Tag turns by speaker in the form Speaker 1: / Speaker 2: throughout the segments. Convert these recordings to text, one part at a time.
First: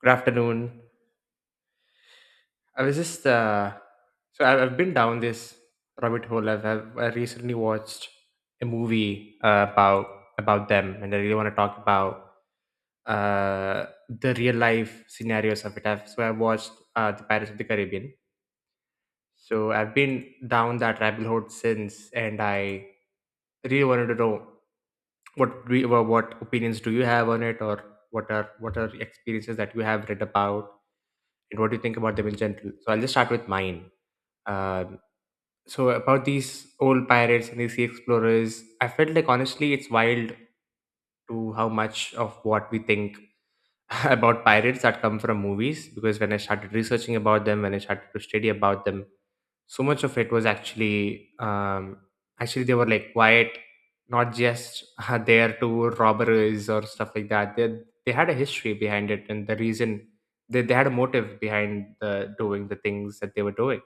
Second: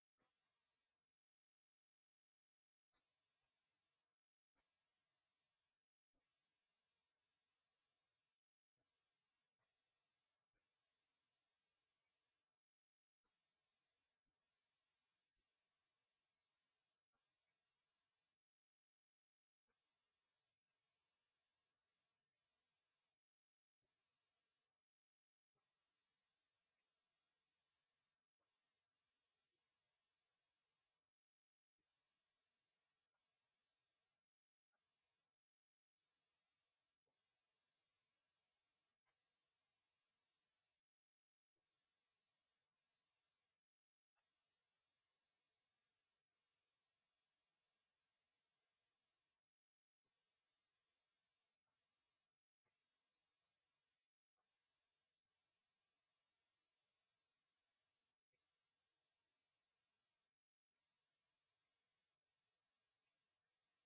Speaker 1: Good afternoon. I was just I've been down this rabbit hole. I recently watched a movie about them, and I really want to talk about the real life scenarios of it. I watched the Pirates of the Caribbean. So I've been down that rabbit hole since, and I really wanted to know what opinions do you have on it, or what are experiences that you have read about, and what do you think about them in general. So I'll just start with mine. Um, so about these old pirates and these sea explorers, I felt like, honestly, it's wild to how much of what we think about pirates that come from movies. Because when I started researching about them, when I started to study about them, so much of it was actually they were like quiet, not just there to robberies or stuff like that. They had a history behind it, and the reason they had a motive behind the doing the things that they were doing.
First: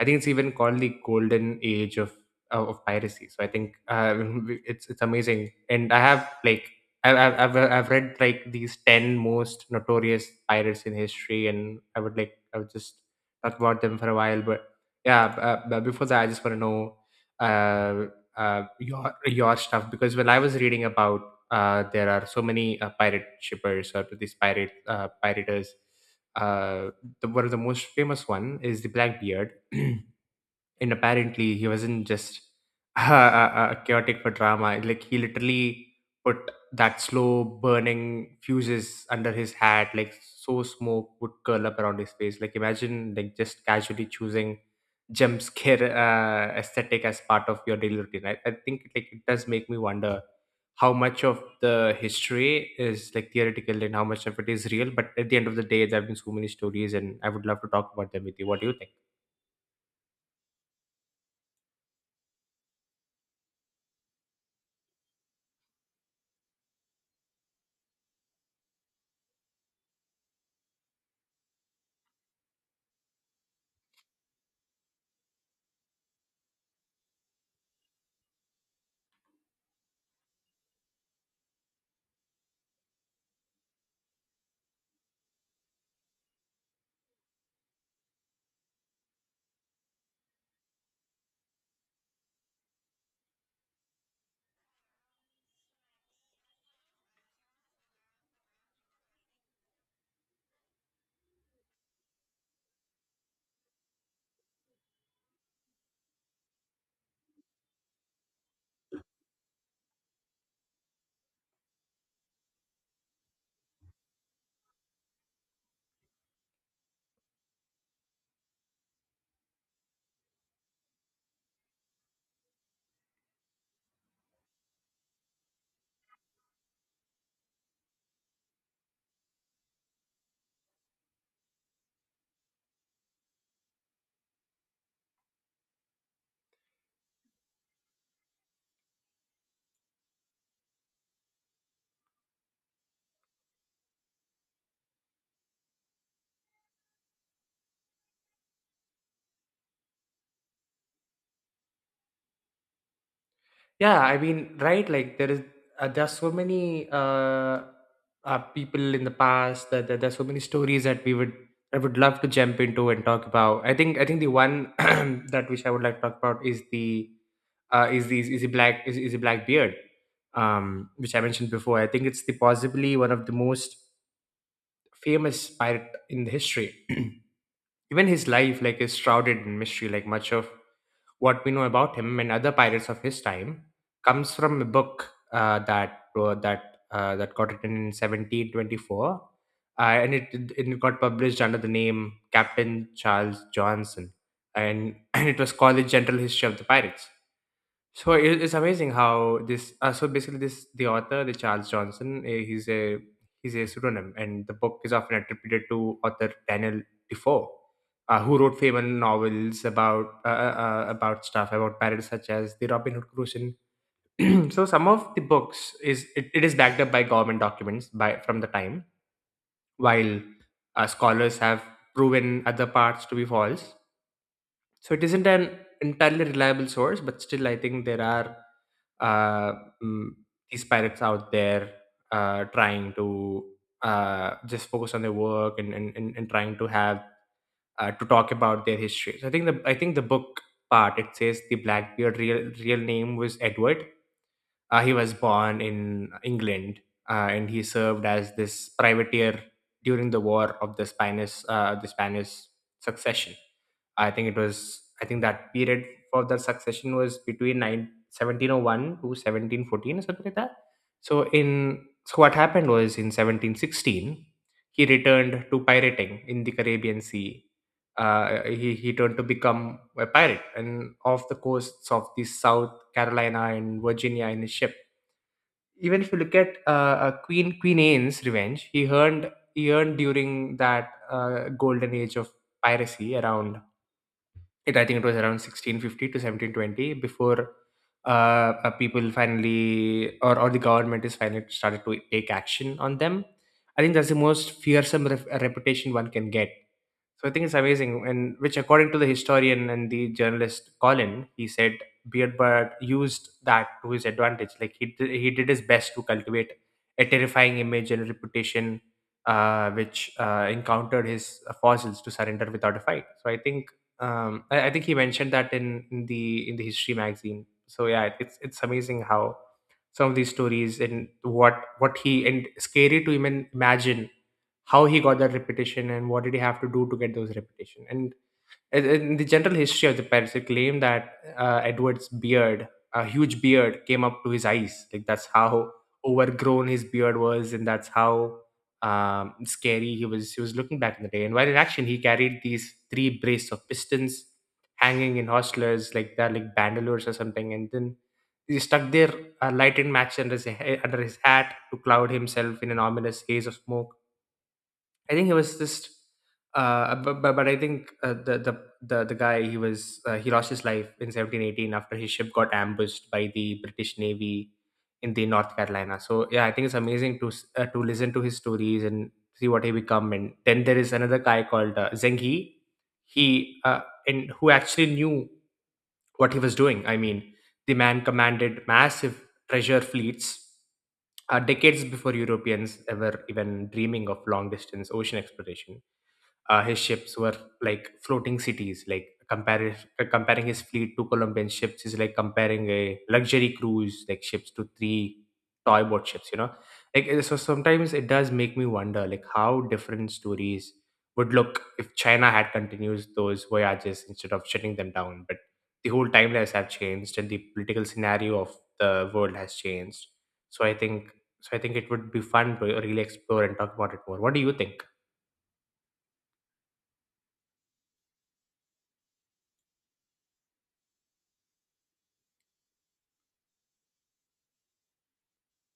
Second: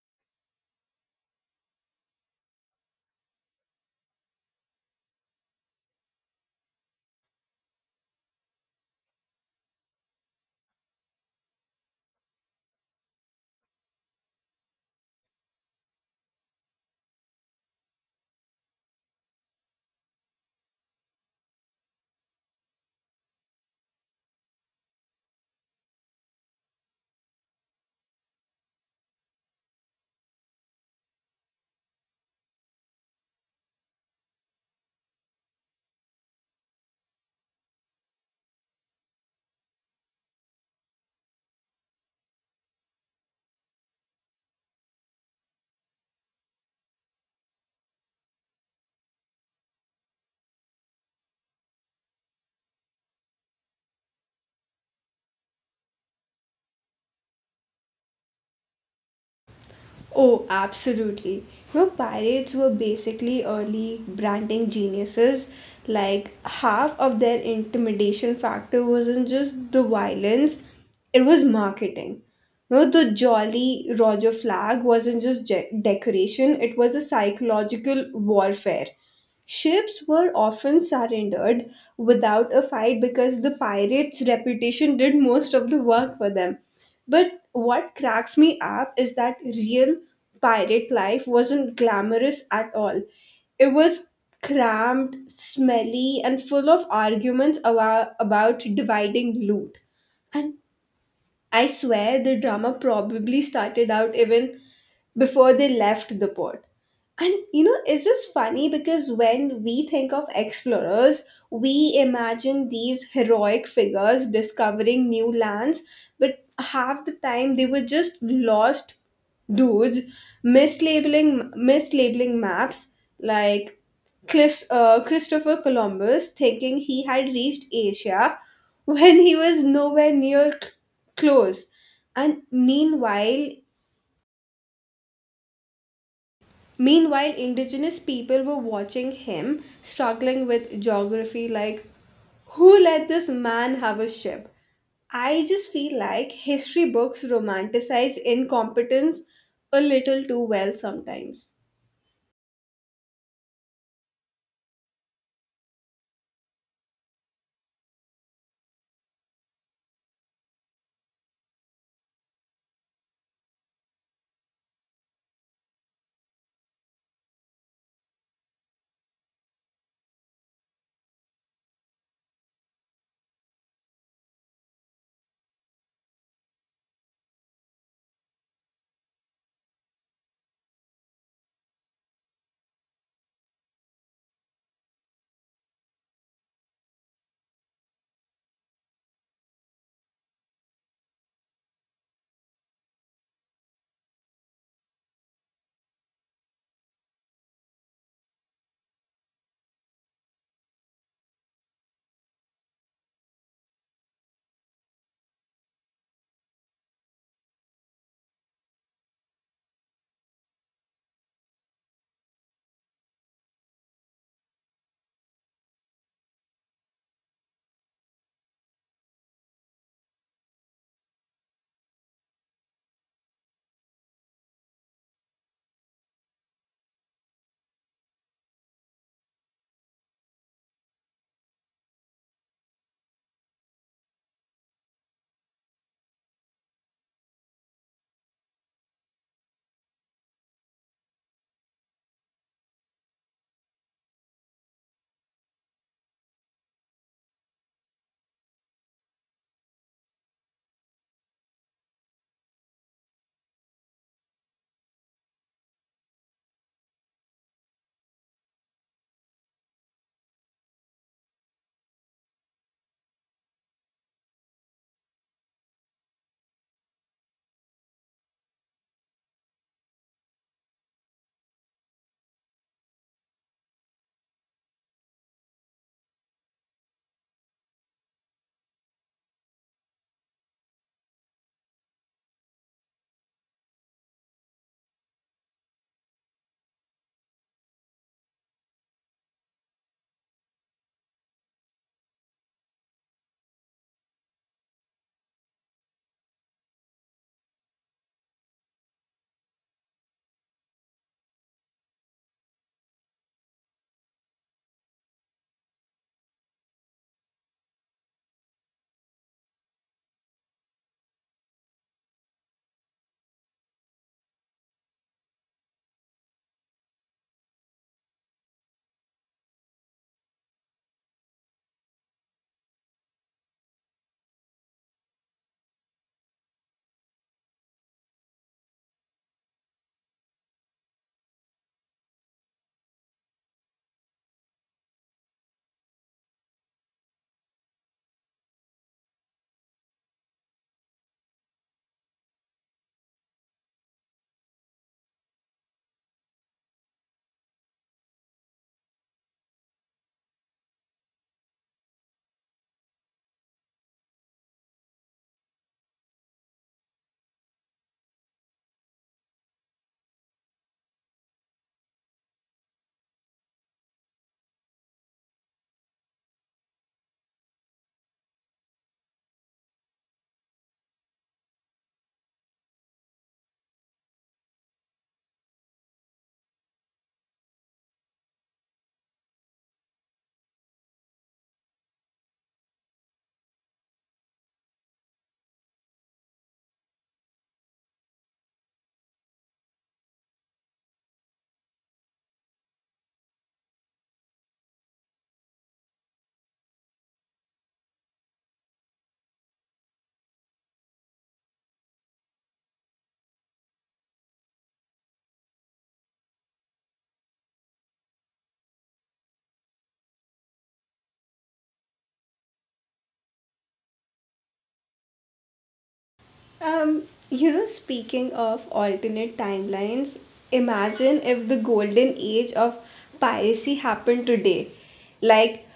Speaker 1: I think it's even called the golden age of piracy. So I think it's amazing, and I have like I've read like these 10 most notorious pirates in history, and I would just talk about them for a while. But yeah, but before that, I just want to know uh, your stuff because when I was reading about there are so many pirate shippers or these pirate piraters. Uh, one of the most famous one is the Blackbeard, and apparently he wasn't just chaotic for drama, like he literally put that slow burning fuses under his hat, like so smoke would curl up around his face, like imagine like just casually choosing jump scare aesthetic as part of your daily routine. I think like it does make me wonder how much of the history is like theoretical and how much of it is real, but at the end of the day there have been so many stories, and I would love to talk about them with you. What do you think?
Speaker 2: Oh, absolutely. You know, pirates were basically early branding geniuses. Like, half of their intimidation factor wasn't just the violence, it was marketing. You know, the Jolly Roger flag wasn't just decoration, it was a psychological warfare. Ships were often surrendered without a fight because the pirates' reputation did most of the work for them. But what cracks me up is that real pirate life wasn't glamorous at all. It was cramped, smelly, and full of arguments about dividing loot. And I swear the drama probably started out even before they left the port. And you know, it's just funny because when we think of explorers, we imagine these heroic figures discovering new lands, but half the time they were just lost dudes mislabeling maps like Christopher Columbus, thinking he had reached Asia when he was nowhere near close. And meanwhile, indigenous people were watching him, struggling with geography like, who let this man have a ship? I just feel like history books romanticize incompetence a little too well sometimes.
Speaker 1: Yeah, I mean, right? There are so many people in the past that there are so many stories that I would love to jump into and talk about. I think the one that which I would like to talk about is the, is the, is the black beard, which I mentioned before. I think it's the possibly one of the most famous pirate in the history. Even his life, like, is shrouded in mystery, like much of what we know about him and other pirates of his time comes from a book that got written in 1724, and it got published under the name Captain Charles Johnson, and and it was called the General History of the Pirates. So it's amazing how this. So basically, this the author, the Charles Johnson, he's a pseudonym, and the book is often attributed to author Daniel Defoe, who wrote famous novels about stuff about pirates such as the Robin Hood Crucian. So some of the books is it is backed up by government documents by from the time, while scholars have proven other parts to be false, so it isn't an entirely reliable source, but still, I think there are uh, mm, these pirates out there trying to just focus on their work, and trying to have to talk about their history. So I think the book part it says the Blackbeard real name was Edward. He was born in England, and he served as this privateer during the war of the Spanish succession. I think that period for the succession was between nine seventeen o one to 1714 or something like that. So what happened was in 1716 he returned to pirating in the Caribbean Sea. He turned to become a pirate and off the coasts of the South Carolina and Virginia in his ship, even if you look at Queen Anne's Revenge. He earned during that golden age of piracy around it. I think it was around 1650 to 1720 before uh, people finally or the government is finally started to take action on them. I think that's the most fearsome reputation one can get, so I think it's amazing, and which, according to the historian and the journalist Colin, he said Beardbird used that to his advantage. Like he did his best to cultivate a terrifying image and reputation, which encountered his fossils to surrender without a fight. So I think, I think he mentioned that in the history magazine. So yeah, it's amazing how some of these stories, and what he, and scary to even imagine how he got that reputation and what did he have to do to get those reputation. And in the general history of the pirates they claim that Edward's beard, a huge beard, came up to his eyes, like that's how overgrown his beard was, and that's how scary he was. Looking back in the day, and while in action he carried these 3 brace of pistons hanging in hostlers like they're like bandoliers or something, and then he stuck their lighted match under his hat to cloud himself in an ominous haze of smoke. I think he was just, but I think the guy he was, he lost his life in 1718 after his ship got ambushed by the British Navy in the North Carolina. So yeah, I think it's amazing to to listen to his stories and see what he become. And then there is another guy called Zheng He, he uh, and who actually knew what he was doing. I mean, the man commanded massive treasure fleets decades before Europeans ever even dreaming of long distance ocean exploration. His ships were like floating cities, like comparing his fleet to Colombian ships is like comparing a luxury cruise like ships to three toy boat ships. You know, like so sometimes it does make me wonder like how different stories would look if China had continued those voyages instead of shutting them down. But the whole timelines have changed and the political scenario of the world has changed. So I think so I think it would be fun to really explore and talk about it more. What do you think?
Speaker 2: Um, you know, speaking of alternate timelines, imagine if the golden age of piracy happened today. Like,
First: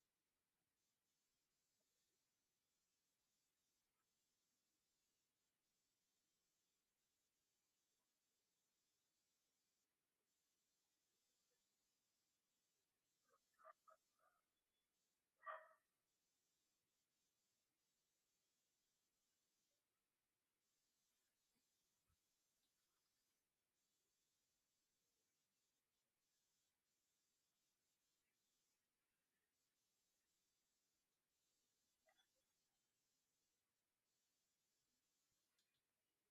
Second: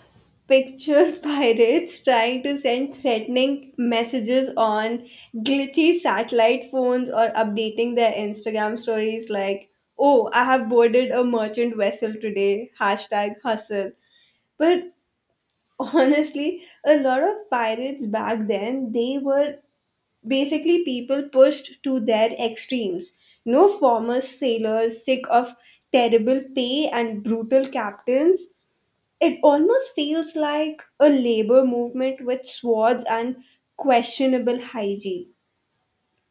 Speaker 2: picture pirates trying to send threatening messages on glitchy satellite phones or updating their Instagram stories like, oh, I have boarded a merchant vessel today, hashtag hustle. But honestly, a lot of pirates back then, they were basically people pushed to their extremes. No former sailors sick of terrible pay and brutal captains. It almost feels like a labor movement with swords and questionable hygiene.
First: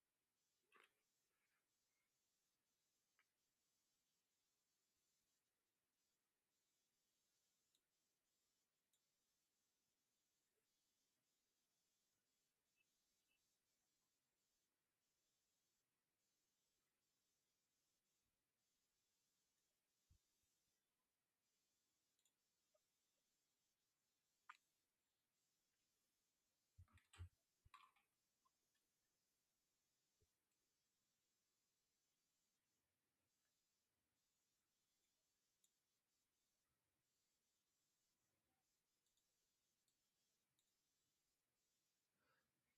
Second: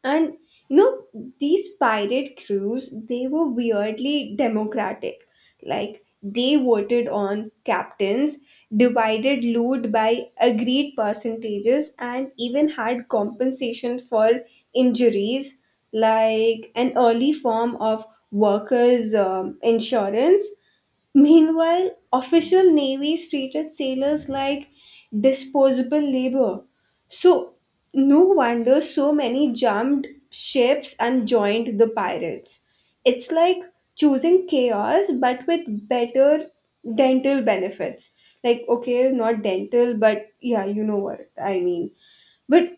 Speaker 2: And you know, these pirate crews, they were weirdly democratic. Like they voted on captains, divided loot by agreed percentages, and even had compensation for injuries, like an early form of workers' insurance. Meanwhile, official navies treated sailors like disposable labor, so, no wonder so many jumped ships and joined the pirates. It's like choosing chaos but with better dental benefits. Like, okay, not dental, but yeah, you know what I mean. But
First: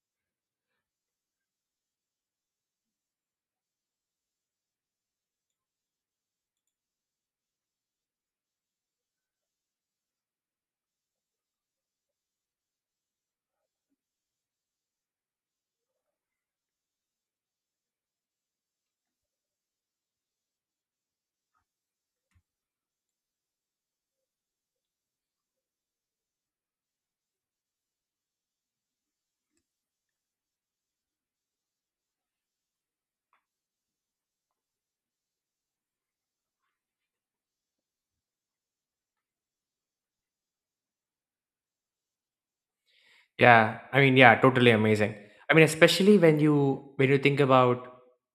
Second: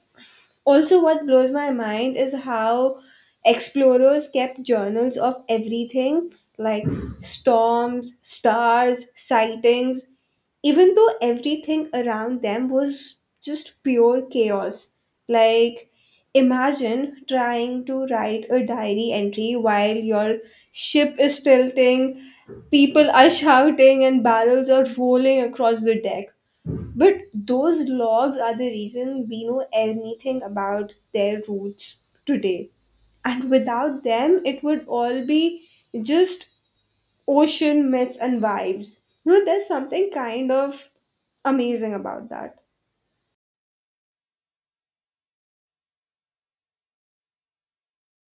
Speaker 2: also, what blows my mind is how explorers kept journals of everything like storms, stars, sightings, even though everything around them was just pure chaos. Like, imagine trying to write a diary entry while your ship is tilting, people are shouting, and barrels are rolling across the deck. But those logs are the reason we know anything about their roots today. And without them, it would all be just ocean myths and vibes. You know, there's something kind of amazing about that.
Speaker 1: Yeah, I mean, yeah, totally amazing. I mean, especially when you think about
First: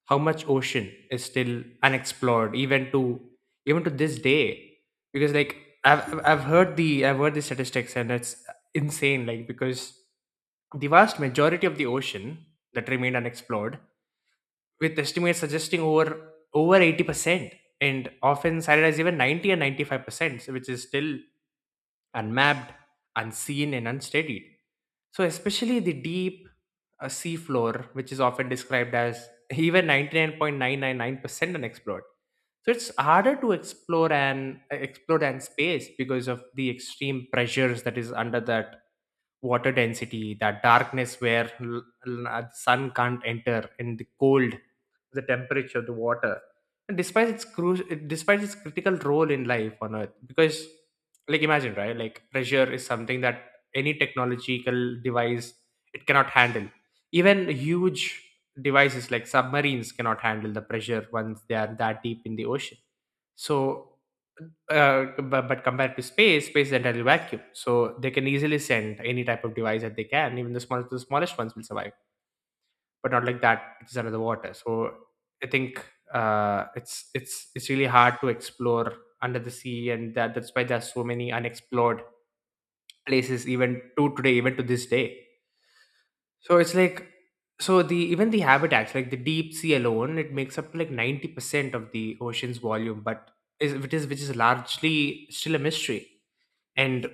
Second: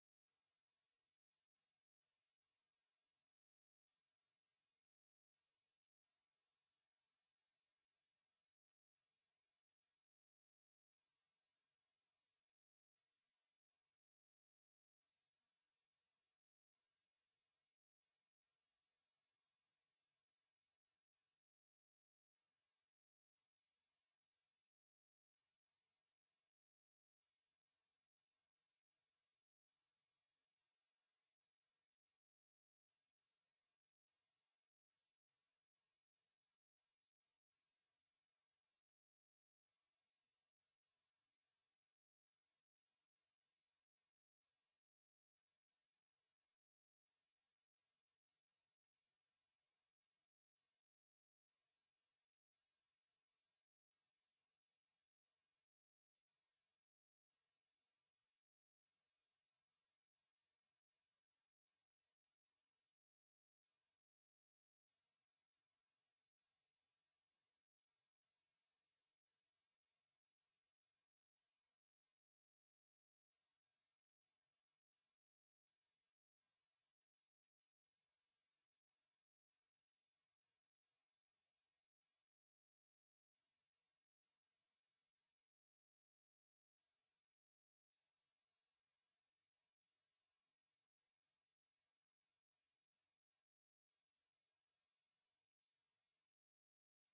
Speaker 1: how much ocean is still unexplored, even to even to this day, because like I've heard the statistics and it's insane. Like because the vast majority of the ocean that remained unexplored, with estimates suggesting over 80%, and often cited as even 90 and 95%, which is still unmapped, unseen, and unstudied. So, especially the deep sea floor, which is often described as even 99.999% unexplored. So it's harder to explore and explore than space because of the extreme pressures that is under, that water density, that darkness where the sun can't enter, and the cold, the temperature of the water, and despite its despite its critical role in life on earth. Because like imagine, right, like pressure is something that any technological device it cannot handle. Even huge devices like submarines cannot handle the pressure once they are that deep in the ocean. So but compared to space, space is entirely vacuum. So they can easily send any type of device that they can. Even the smallest ones will survive, but not like that. It's under the water. So I think it's it's really hard to explore under the sea, and that's why there's so many unexplored places even to today, even to this day. So it's like so the even the habitats like the deep sea alone it makes up like 90% of the ocean's volume, but is which is largely still a mystery. And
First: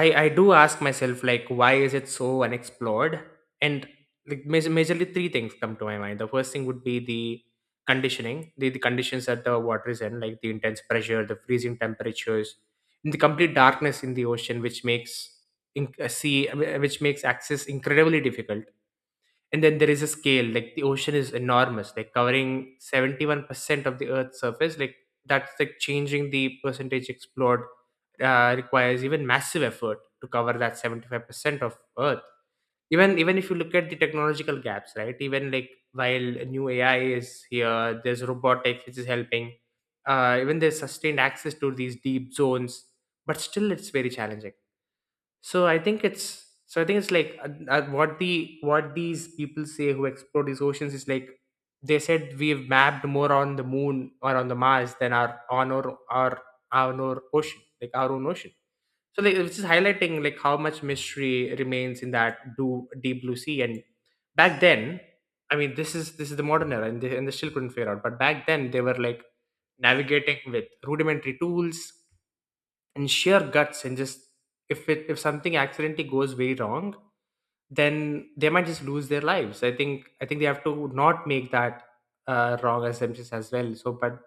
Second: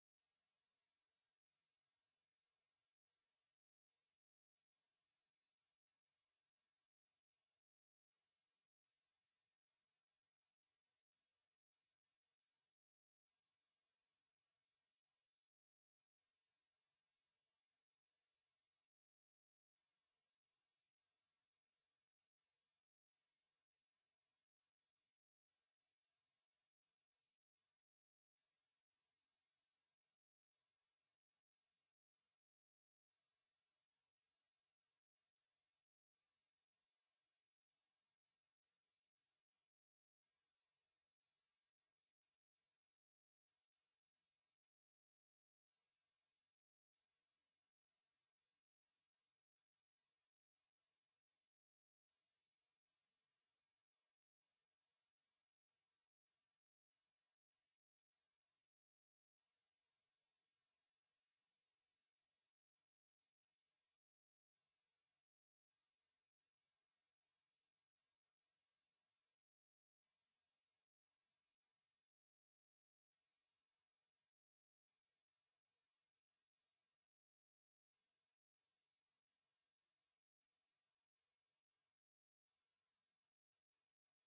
Speaker 1: I do ask myself like why is it so unexplored. And like majorly three things come to my mind. The first thing would be the the conditions that the water is in, like the intense pressure, the freezing temperatures, and the complete darkness in the ocean, which makes which makes access incredibly difficult. And then there is a scale, like the ocean is enormous, like covering 71% of the earth's surface, like that's like changing the percentage explored requires even massive effort to cover that 75% of earth. Even if you look at the technological gaps, right, even like while new AI is here, there's robotics which is helping, even there's sustained access to these deep zones, but still it's very challenging. So I think it's like what the what these people say who explore these oceans is like, they said we've mapped more on the moon or on the Mars than our on our our own ocean, like our own ocean. So like it's just highlighting like how much mystery remains in that deep blue sea. And back then, I mean this is the modern era and they still couldn't figure out. But back then they were like navigating with rudimentary tools and sheer guts, and just if it if something accidentally goes very wrong, then they might just lose their lives. I think they have to not make that wrong assumptions as well. But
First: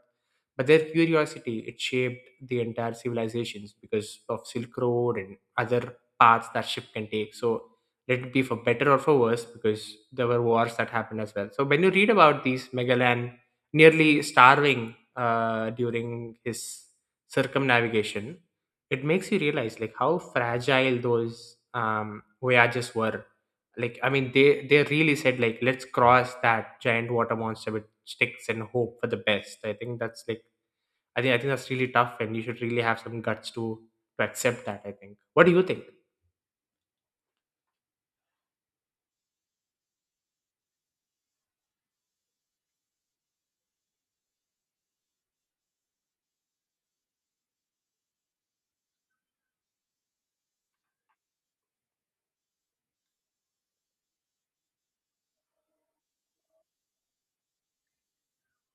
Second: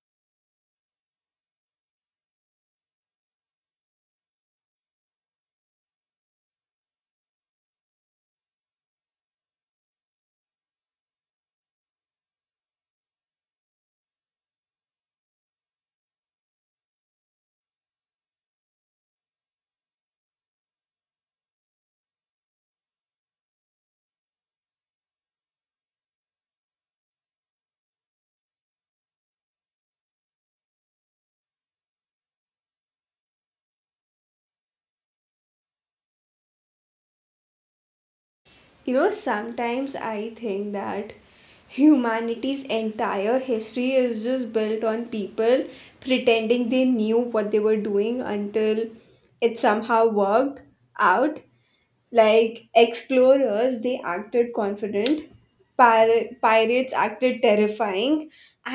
Speaker 1: but their curiosity, it shaped the entire civilizations because of silk road and other paths that ship can take. So let it be for better or for worse, because there were wars that happened as well. So when you read about these Magellan nearly starving during his circumnavigation, it makes you realize like how fragile those voyages were. Like I mean they really said like let's cross that giant water monster with sticks and hope for the best. I think that's really tough and you should really have some guts to accept that. I think What do you think?
Speaker 2: You know, sometimes I think that humanity's entire history is just built on people pretending they knew what they were doing until it somehow worked out. Like explorers, they acted confident, pirates acted terrifying,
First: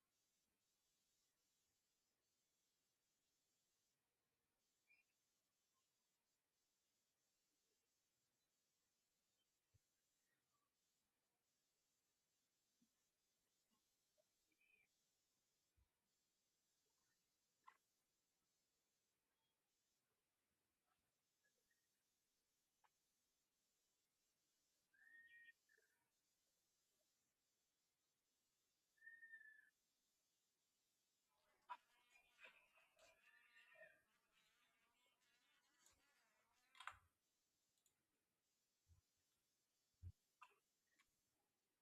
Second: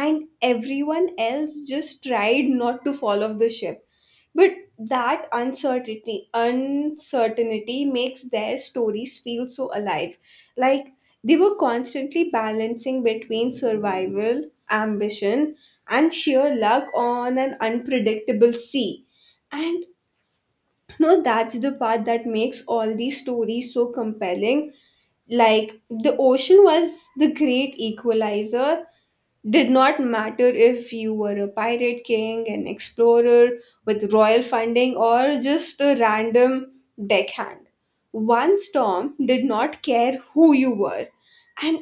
Speaker 2: and everyone else just tried not to fall off the ship. But that uncertainty makes their stories feel so alive. Like they were constantly balancing between survival, ambition, and sheer luck on an unpredictable sea. And no, that's the part that makes all these stories so compelling. Like, the ocean was the great equalizer. Did not matter if you were a pirate king, an explorer with royal funding, or just a random deckhand. One storm did not care who you were. And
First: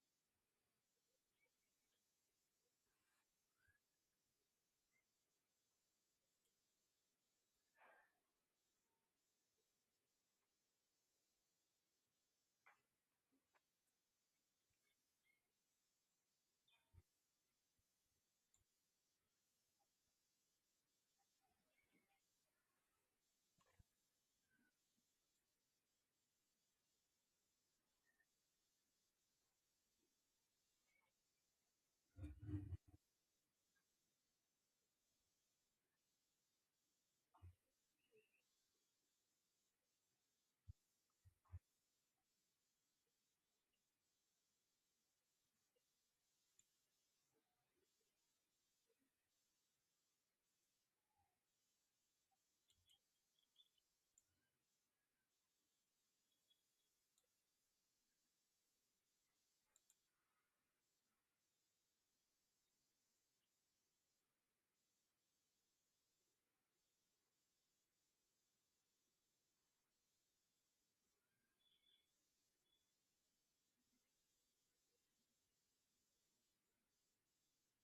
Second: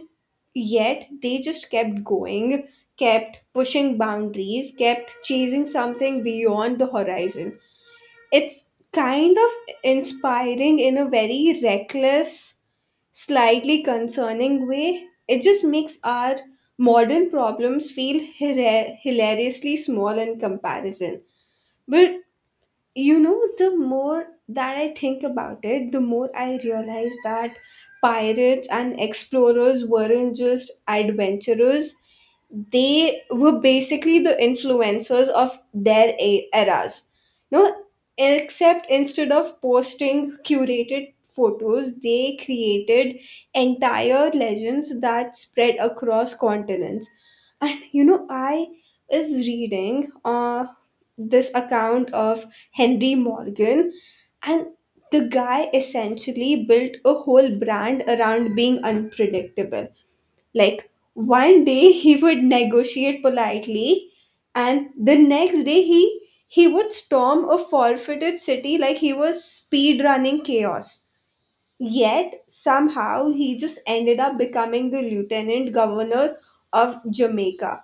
Speaker 2: yet, they just kept going, kept pushing boundaries, kept chasing something beyond the horizon. It's kind of inspiring in a very reckless, slightly concerning way. It just makes our modern problems feel hilariously small in comparison. But you know, the more that I think about it, the more I realize that pirates and explorers weren't just adventurers, they were basically the influencers of their eras. No, except instead of posting curated photos, they created entire legends that spread across continents. And you know, I is reading this account of Henry Morgan, and the guy essentially built a whole brand around being unpredictable like one day he would negotiate politely, and the next day he would storm a forfeited city like he was speed running chaos. Yet somehow he just ended up becoming the lieutenant governor of Jamaica,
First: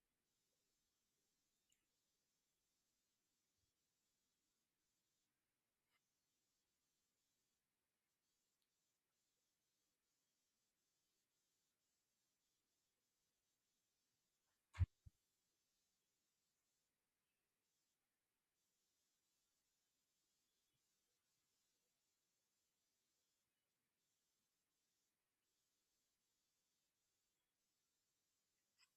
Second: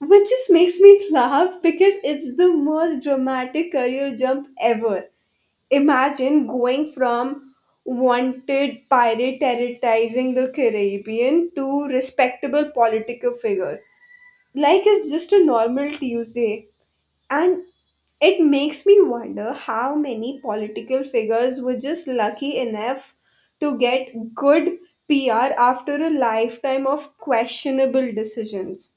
Speaker 2: which just makes me laugh because it's the most dramatic career jump ever. Imagine going from wanted pirate terrorizing the Caribbean to respectable political figure. Like it's just a normal Tuesday. And it makes me wonder how many political figures were just lucky enough to get good PR after a lifetime of questionable decisions.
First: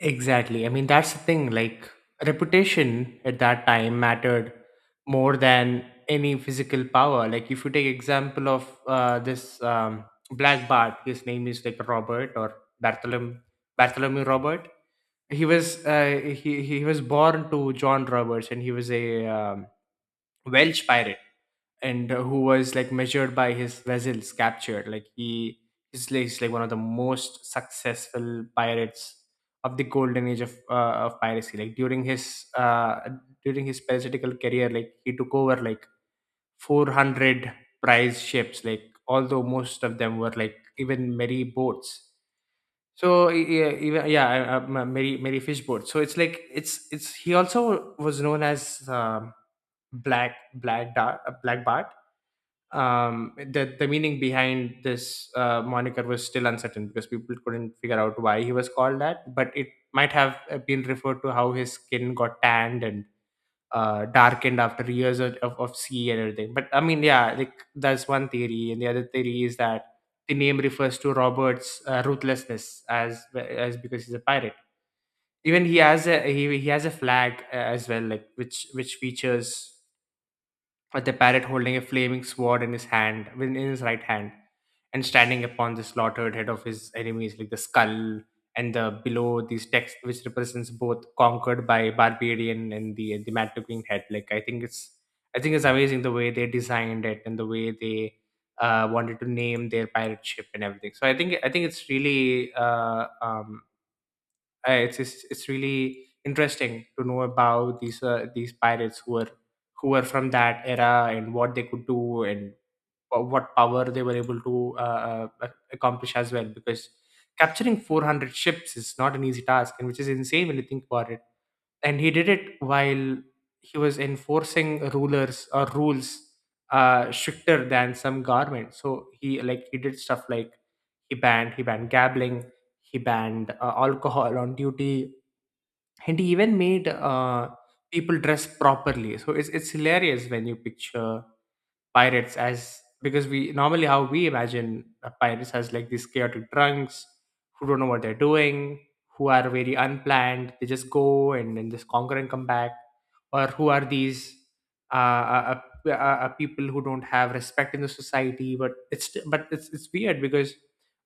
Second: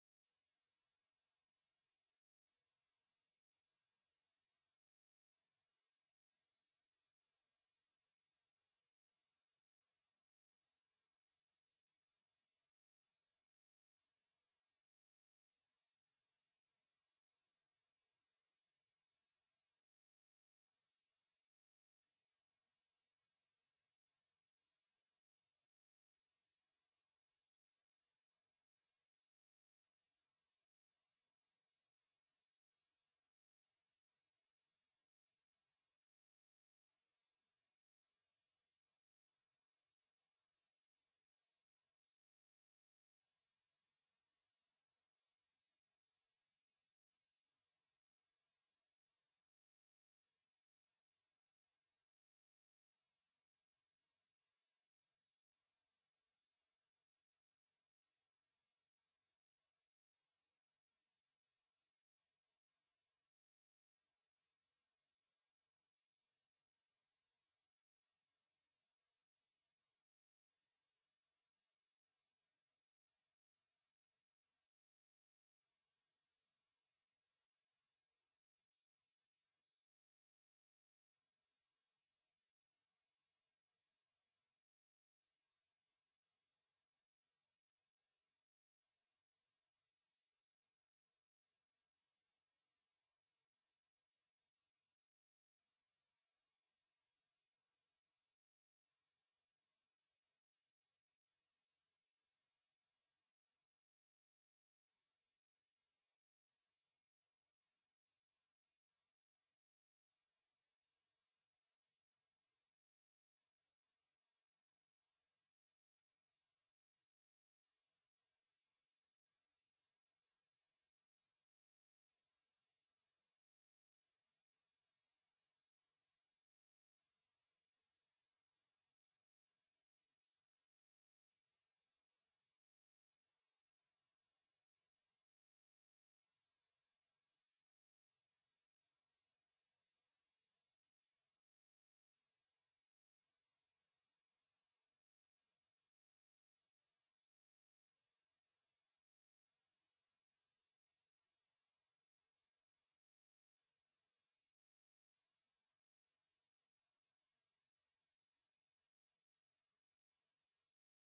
Speaker 1: Exactly. I mean that's the thing, like reputation at that time mattered more than any physical power. Like if you take example of this black bart, his name is like robert or bartholomew, bartholomew robert. He was he was born to John Roberts, and he was a Welsh pirate, and who was like measured by his vessels captured. Like he's like one of the most successful pirates of the golden age of piracy. Like during his parasitical career, like he took over like 400 prize ships. Like although most of them were like even merry boats. So yeah, even yeah, Mary Fishboard. So it's like it's he also was known as Black Dart, Black Bart. The meaning behind this moniker was still uncertain because people couldn't figure out why he was called that. But it might have been referred to how his skin got tanned and darkened after years of sea and everything. But I mean, yeah, like that's one theory, and the other theory is that the name refers to Robert's ruthlessness as because he's a pirate. Even he has a he has a flag as well, like which features with the parrot holding a flaming sword in his hand, in his right hand, and standing upon the slaughtered head of his enemies, like the skull and the below these text, which represents both conquered by barbarian and the mad looking head. I think it's amazing the way they designed it and the way they wanted to name their pirate ship and everything. So I think it's really it's really interesting to know about these pirates who were from that era and what they could do, and what power they were able to accomplish as well, because capturing 400 ships is not an easy task, and which is insane when you think about it. And he did it while he was enforcing rulers or rules stricter than some government. So he like he did stuff like he banned gambling, he banned alcohol on duty, and he even made people dress properly. So it's hilarious when you picture pirates as, because we normally how we imagine pirates as like these chaotic drunks who don't know what they're doing, who are very unplanned. They just go and then just conquer and come back, or who are these uh, uh, people who don't have respect in the society. But it's weird because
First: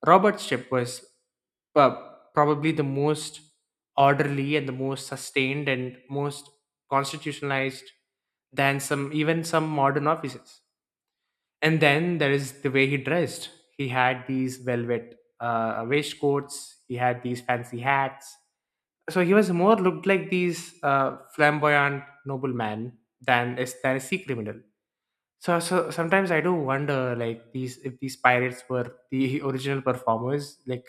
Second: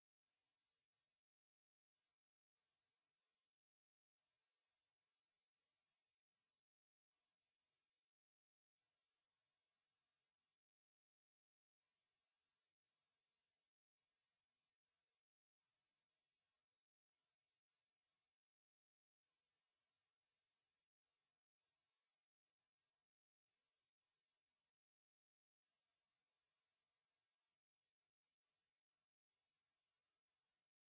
Speaker 1: Robert's ship was uh, probably the most orderly and the most sustained and most constitutionalized than some modern offices. And then there is the way he dressed. He had these velvet waistcoats, he had these fancy hats, so he was more looked like these flamboyant nobleman than than a sea criminal. So sometimes I do wonder like these, if these pirates were the original performers, like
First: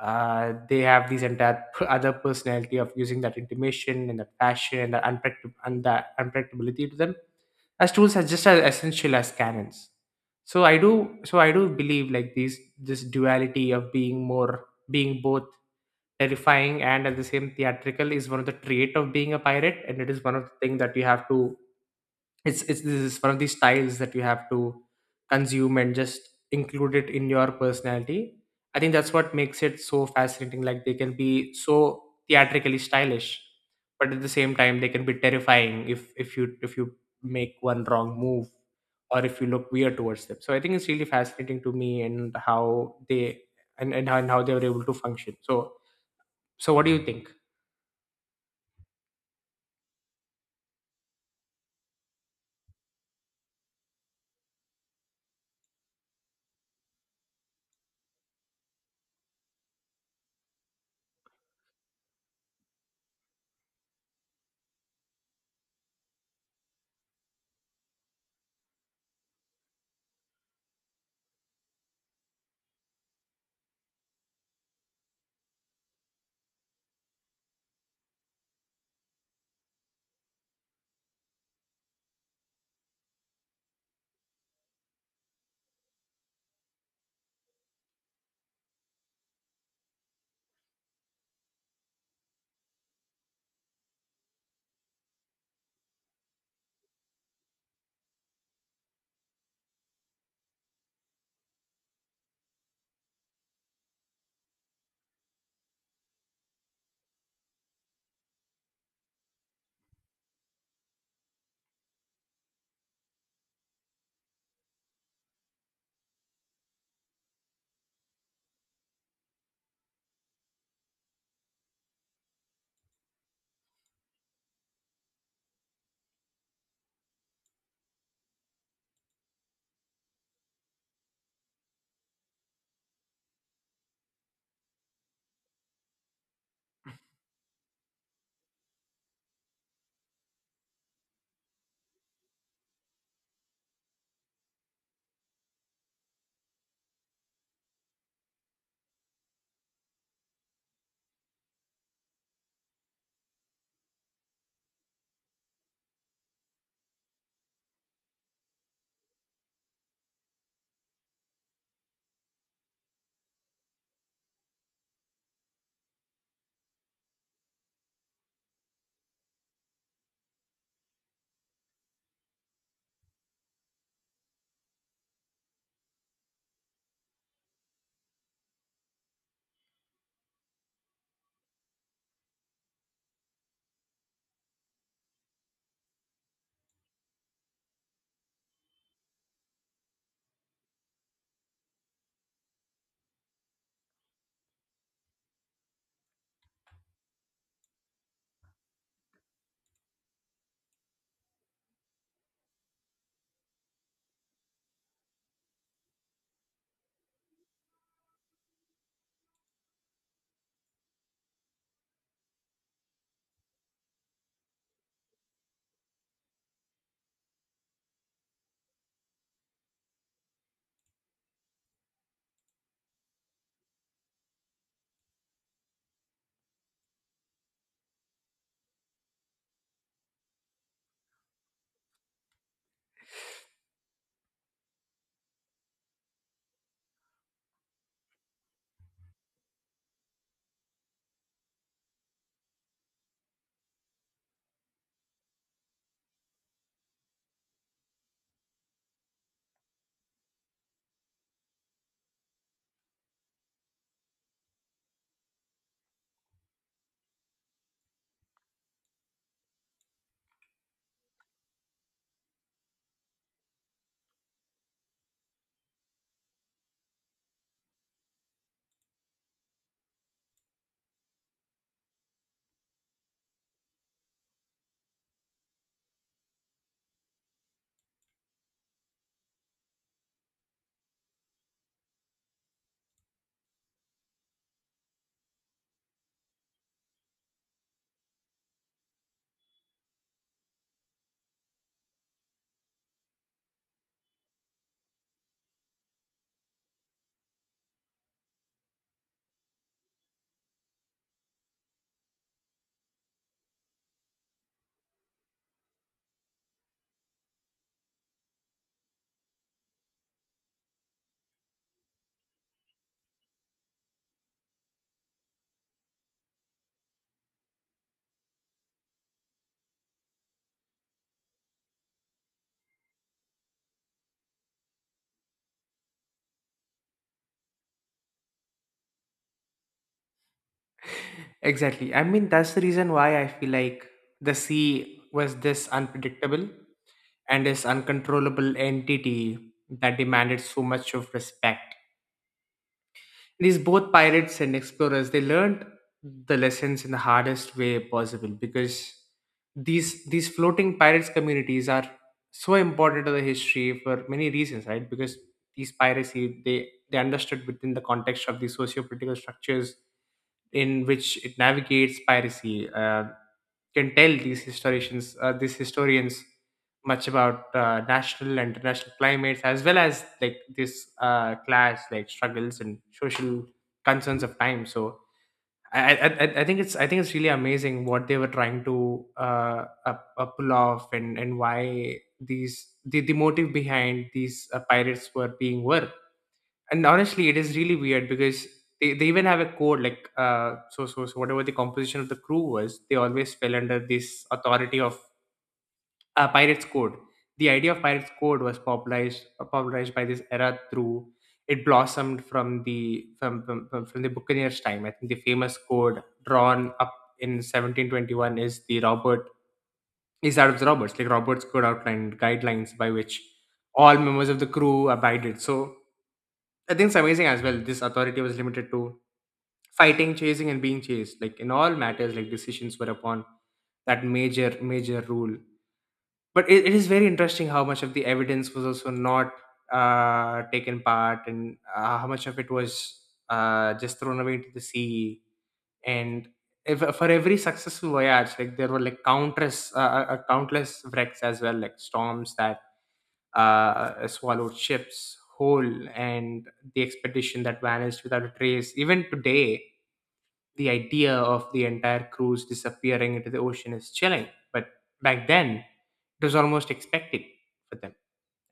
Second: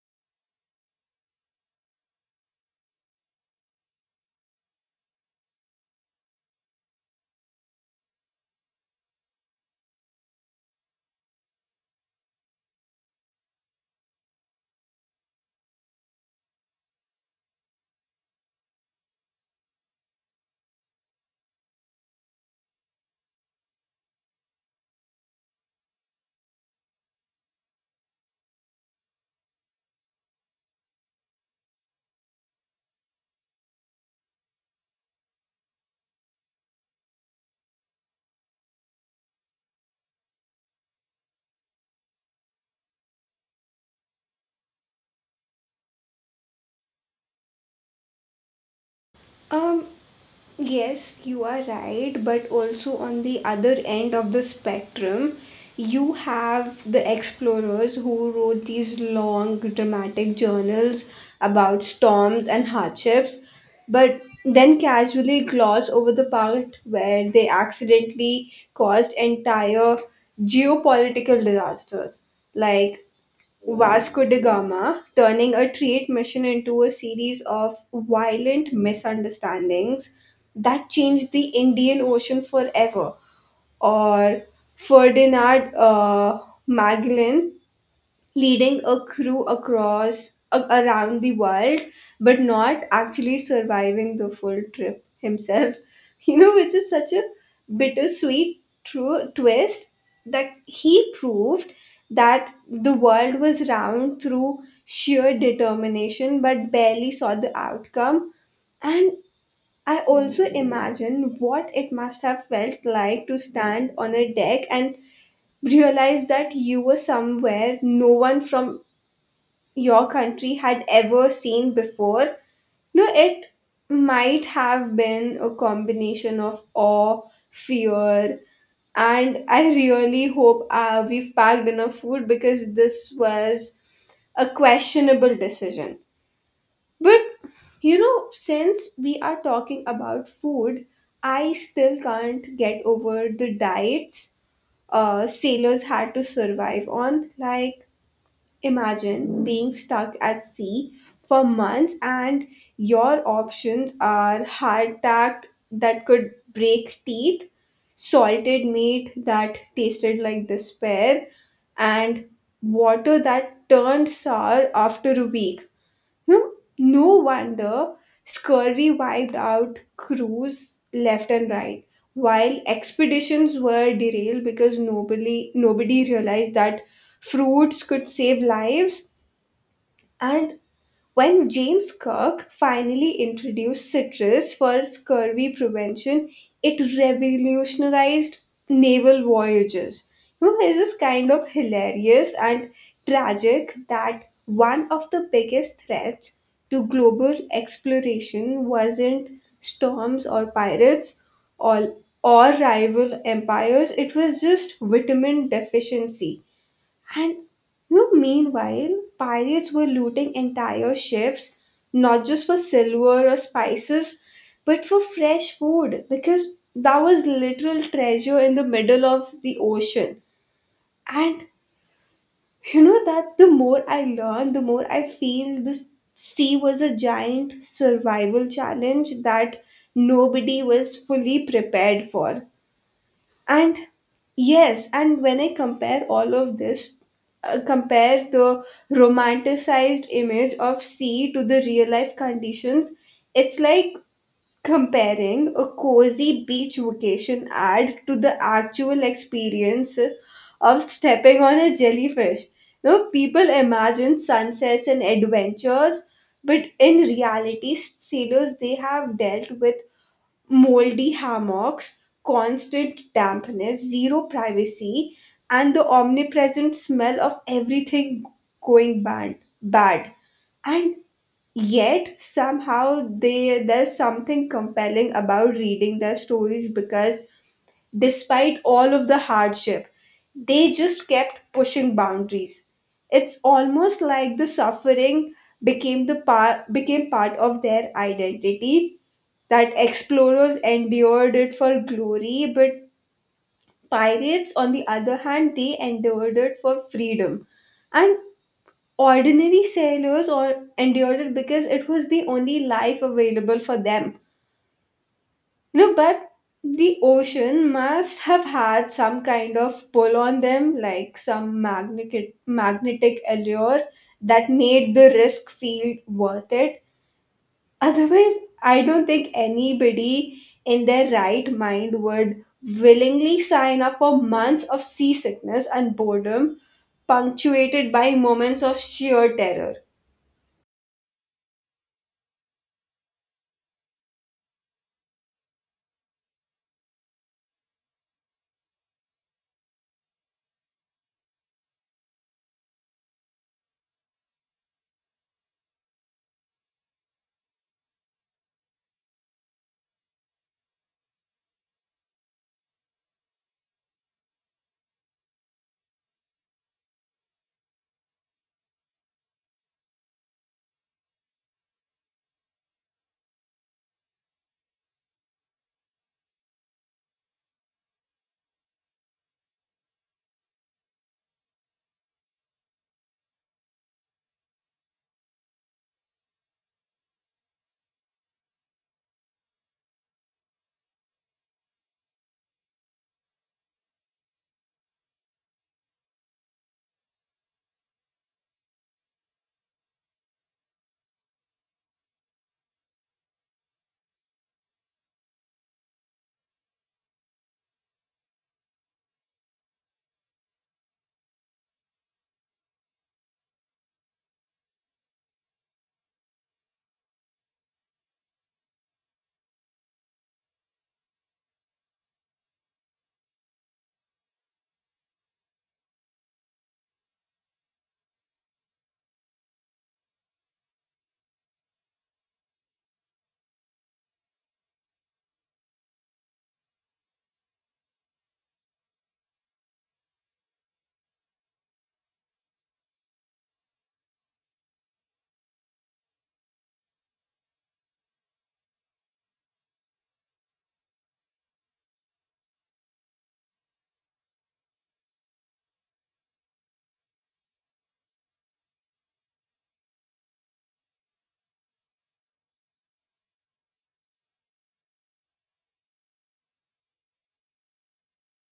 Speaker 1: they have these entire other personality of using that intimation and that passion and that unpredictable and that unpredictability to them as tools are just as essential as canons. so i do so I do believe like these this duality of being more being both terrifying and at the same theatrical is one of the trait of being a pirate, and it is one of the things that you have to it's this is one of these styles that you have to consume and just include it in your personality. I think that's what makes it so fascinating, like they can be so theatrically stylish, but at the same time they can be terrifying if you make one wrong move or if you look weird towards them. So I think it's really fascinating to me and how they and how they were able to function. So so what do you think?
Speaker 2: Um, Yes, you are right, but also on the other end of the spectrum, you have the explorers who wrote these long dramatic journals about storms and hardships, but then casually gloss over the part where they accidentally caused entire geopolitical disasters like Vasco da Gama, turning a trade mission into a series of violent misunderstandings that changed the Indian Ocean forever, or Ferdinand Magellan leading a crew across around the world but not actually surviving the full trip himself, you know, which is such a bittersweet true twist that he proved that the world was round through sheer determination but barely saw the outcome. And I also imagine what it must have felt like to stand on a deck and realize that you were somewhere no one from your country had ever seen before. No, it might have been a combination of awe, fear, and I really hope we've packed enough food because this was a questionable decision. But you know, since we are talking about food, I still can't get over the diets sailors had to survive on. Like, imagine being stuck at sea for months and your options are hardtack that could break teeth, salted meat that tasted like despair, and water that turned sour after a week. Hmm? No wonder scurvy wiped out crews left and right, while expeditions were derailed because nobody realized that fruits could save lives. And when James Kirk finally introduced citrus for scurvy prevention, it revolutionized naval voyages. You know, it's kind of hilarious and tragic that one of the biggest threats to global exploration wasn't storms or pirates or, or rival empires, it was just vitamin deficiency. And you know, meanwhile, pirates were looting entire ships, not just for silver or spices, but for fresh food because that was literal treasure in the middle of the ocean. And you know that the more I learn, the more I feel this sea was a giant survival challenge that nobody was fully prepared for. And yes, and when I compare all of this, compare the romanticized image of sea to the real life conditions, it's like comparing a cozy beach vacation ad to the actual experience of stepping on a jellyfish. You know, people imagine sunsets and adventures, but in reality, sailors they have dealt with moldy hammocks, constant dampness, zero privacy, and the omnipresent smell of everything going bad. And yet somehow they there's something compelling about reading their stories because despite all of the hardship, they just kept pushing boundaries. It's almost like the suffering became the part became part of their identity, that explorers endured it for glory, but pirates, on the other hand, they endured it for freedom. And ordinary sailors or endured it because it was the only life available for them. You know, but the ocean must have had some kind of pull on them, like some magnetic allure that made the risk feel worth it. Otherwise, I don't think anybody in their right mind would willingly sign up for months of seasickness and boredom, punctuated by moments of sheer terror.
Speaker 1: Exactly. I mean, that's the reason why I feel like the sea was this unpredictable and this uncontrollable entity that demanded so much of respect. These both pirates and explorers, they learned the lessons in the hardest way possible. Because these floating pirates communities are so important to the history for many reasons, right? Because these piracy they understood within the context of the socio-political structures in which it navigates piracy. Can tell these historians, much about national and international climates, as well as like this class like struggles and social concerns of time. So I think it's really amazing what they were trying to pull off, and why these the motive behind these pirates were being were. And honestly, it is really weird because they even have a code, like so whatever the composition of the crew was, they always fell under this authority of pirates code. The idea of pirates code was popularized by this era through. It blossomed from from the buccaneers time. I think the famous code drawn up in 1721 is the roberts, like robert's code outlined guidelines by which all members of the crew abided. So I think it's amazing as well. This authority was limited to fighting, chasing, and being chased. Like in all matters, like decisions were upon that major, major rule. But it is very interesting how much of the evidence was also not taken part, and how much of it was just thrown away into the sea. And if, for every successful voyage, like there were like countless, countless wrecks as well, like storms that swallowed ships whole, and the expedition that vanished without a trace. Even today, the idea of the entire cruise disappearing into the ocean is chilling. But back then, it was almost expected for them.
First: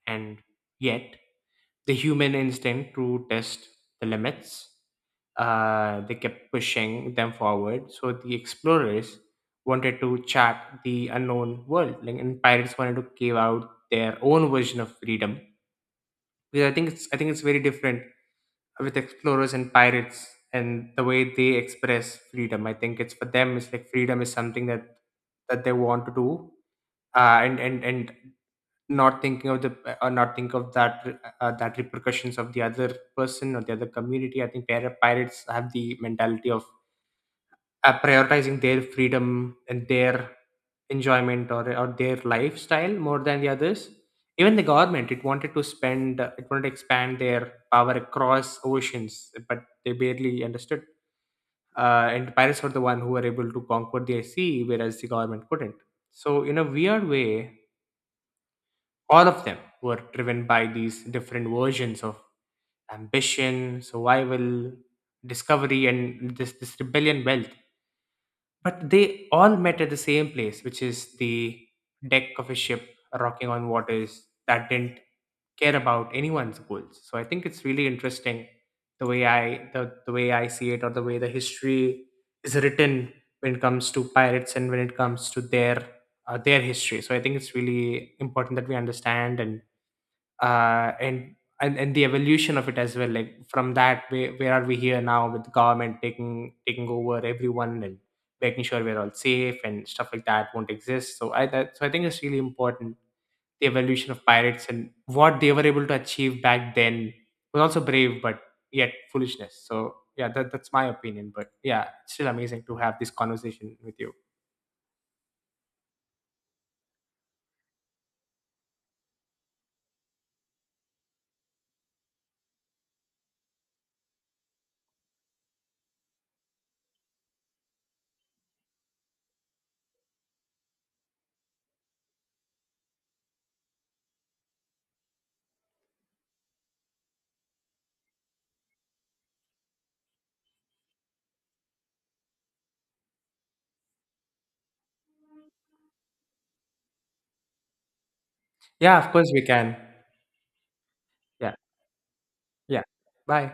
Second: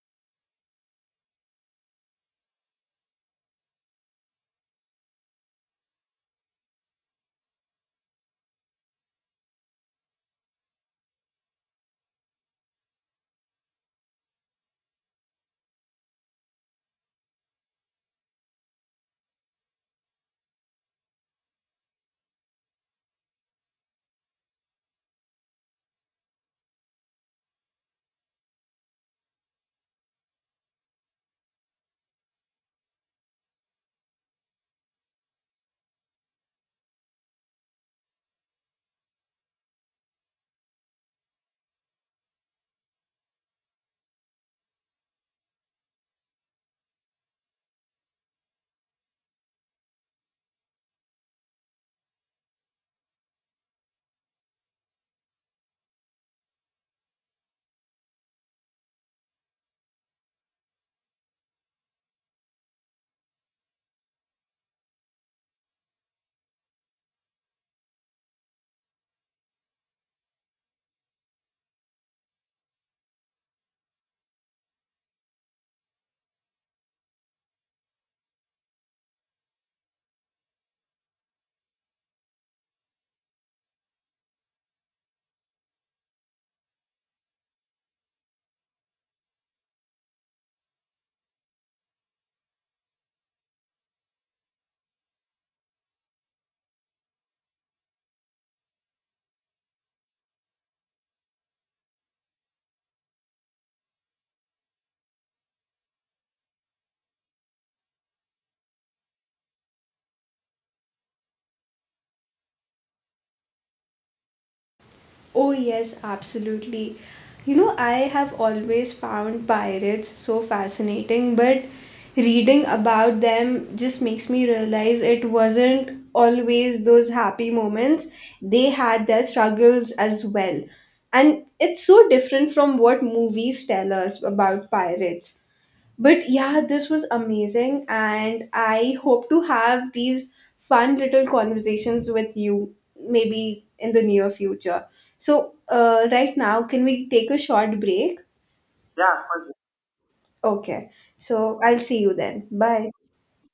Speaker 1: And yet, the human instinct to test the limits, they kept pushing them forward. So the explorers wanted to chart the unknown world, like, and pirates wanted to give out their own version of freedom. Because I think it's very different with explorers and pirates and the way they express freedom. I think it's for them it's like freedom is something that that they want to do, and not thinking of the or not think of that that repercussions of the other person or the other community. I think pirates have the mentality of prioritizing their freedom and their enjoyment, or their lifestyle more than the others. Even the government, it wanted to spend it wanted to expand their power across oceans, but they barely understood, and pirates were the one who were able to conquer the sea, whereas the government couldn't. So in a weird way, all of them were driven by these different versions of ambition, survival, discovery, and this rebellion wealth. But they all met at the same place, which is the deck of a ship rocking on waters that didn't care about anyone's goals. So I think it's really interesting the way the way I see it, or the way the history is written when it comes to pirates and when it comes to their history. So I think it's really important that we understand, and uh, and and the evolution of it as well, like from that where are we here now, with the government taking over everyone and making sure we're all safe, and stuff like that won't exist. So I think it's really important the evolution of pirates and what they were able to achieve back then was also brave, but yet foolishness. So yeah, that's my opinion. But yeah, it's still amazing to have this conversation with you.
Speaker 2: Oh, yes, absolutely. You know, I have always found pirates so fascinating, but reading about them just makes me realize it wasn't always those happy moments. They had their struggles as well. And it's so different from what movies tell us about pirates. But yeah, this was amazing, and I hope to have these fun little conversations with you maybe in the near future. So, right now, can we take a short break?
Speaker 1: Yeah,
Speaker 2: Yeah,
Speaker 1: of
Speaker 2: of
Speaker 1: course we
Speaker 2: course.
Speaker 1: can.
Speaker 2: Okay,
Speaker 1: Yeah.
Speaker 2: so I'll see you then.
Speaker 1: Yeah.
Speaker 2: Bye.
Speaker 1: Bye.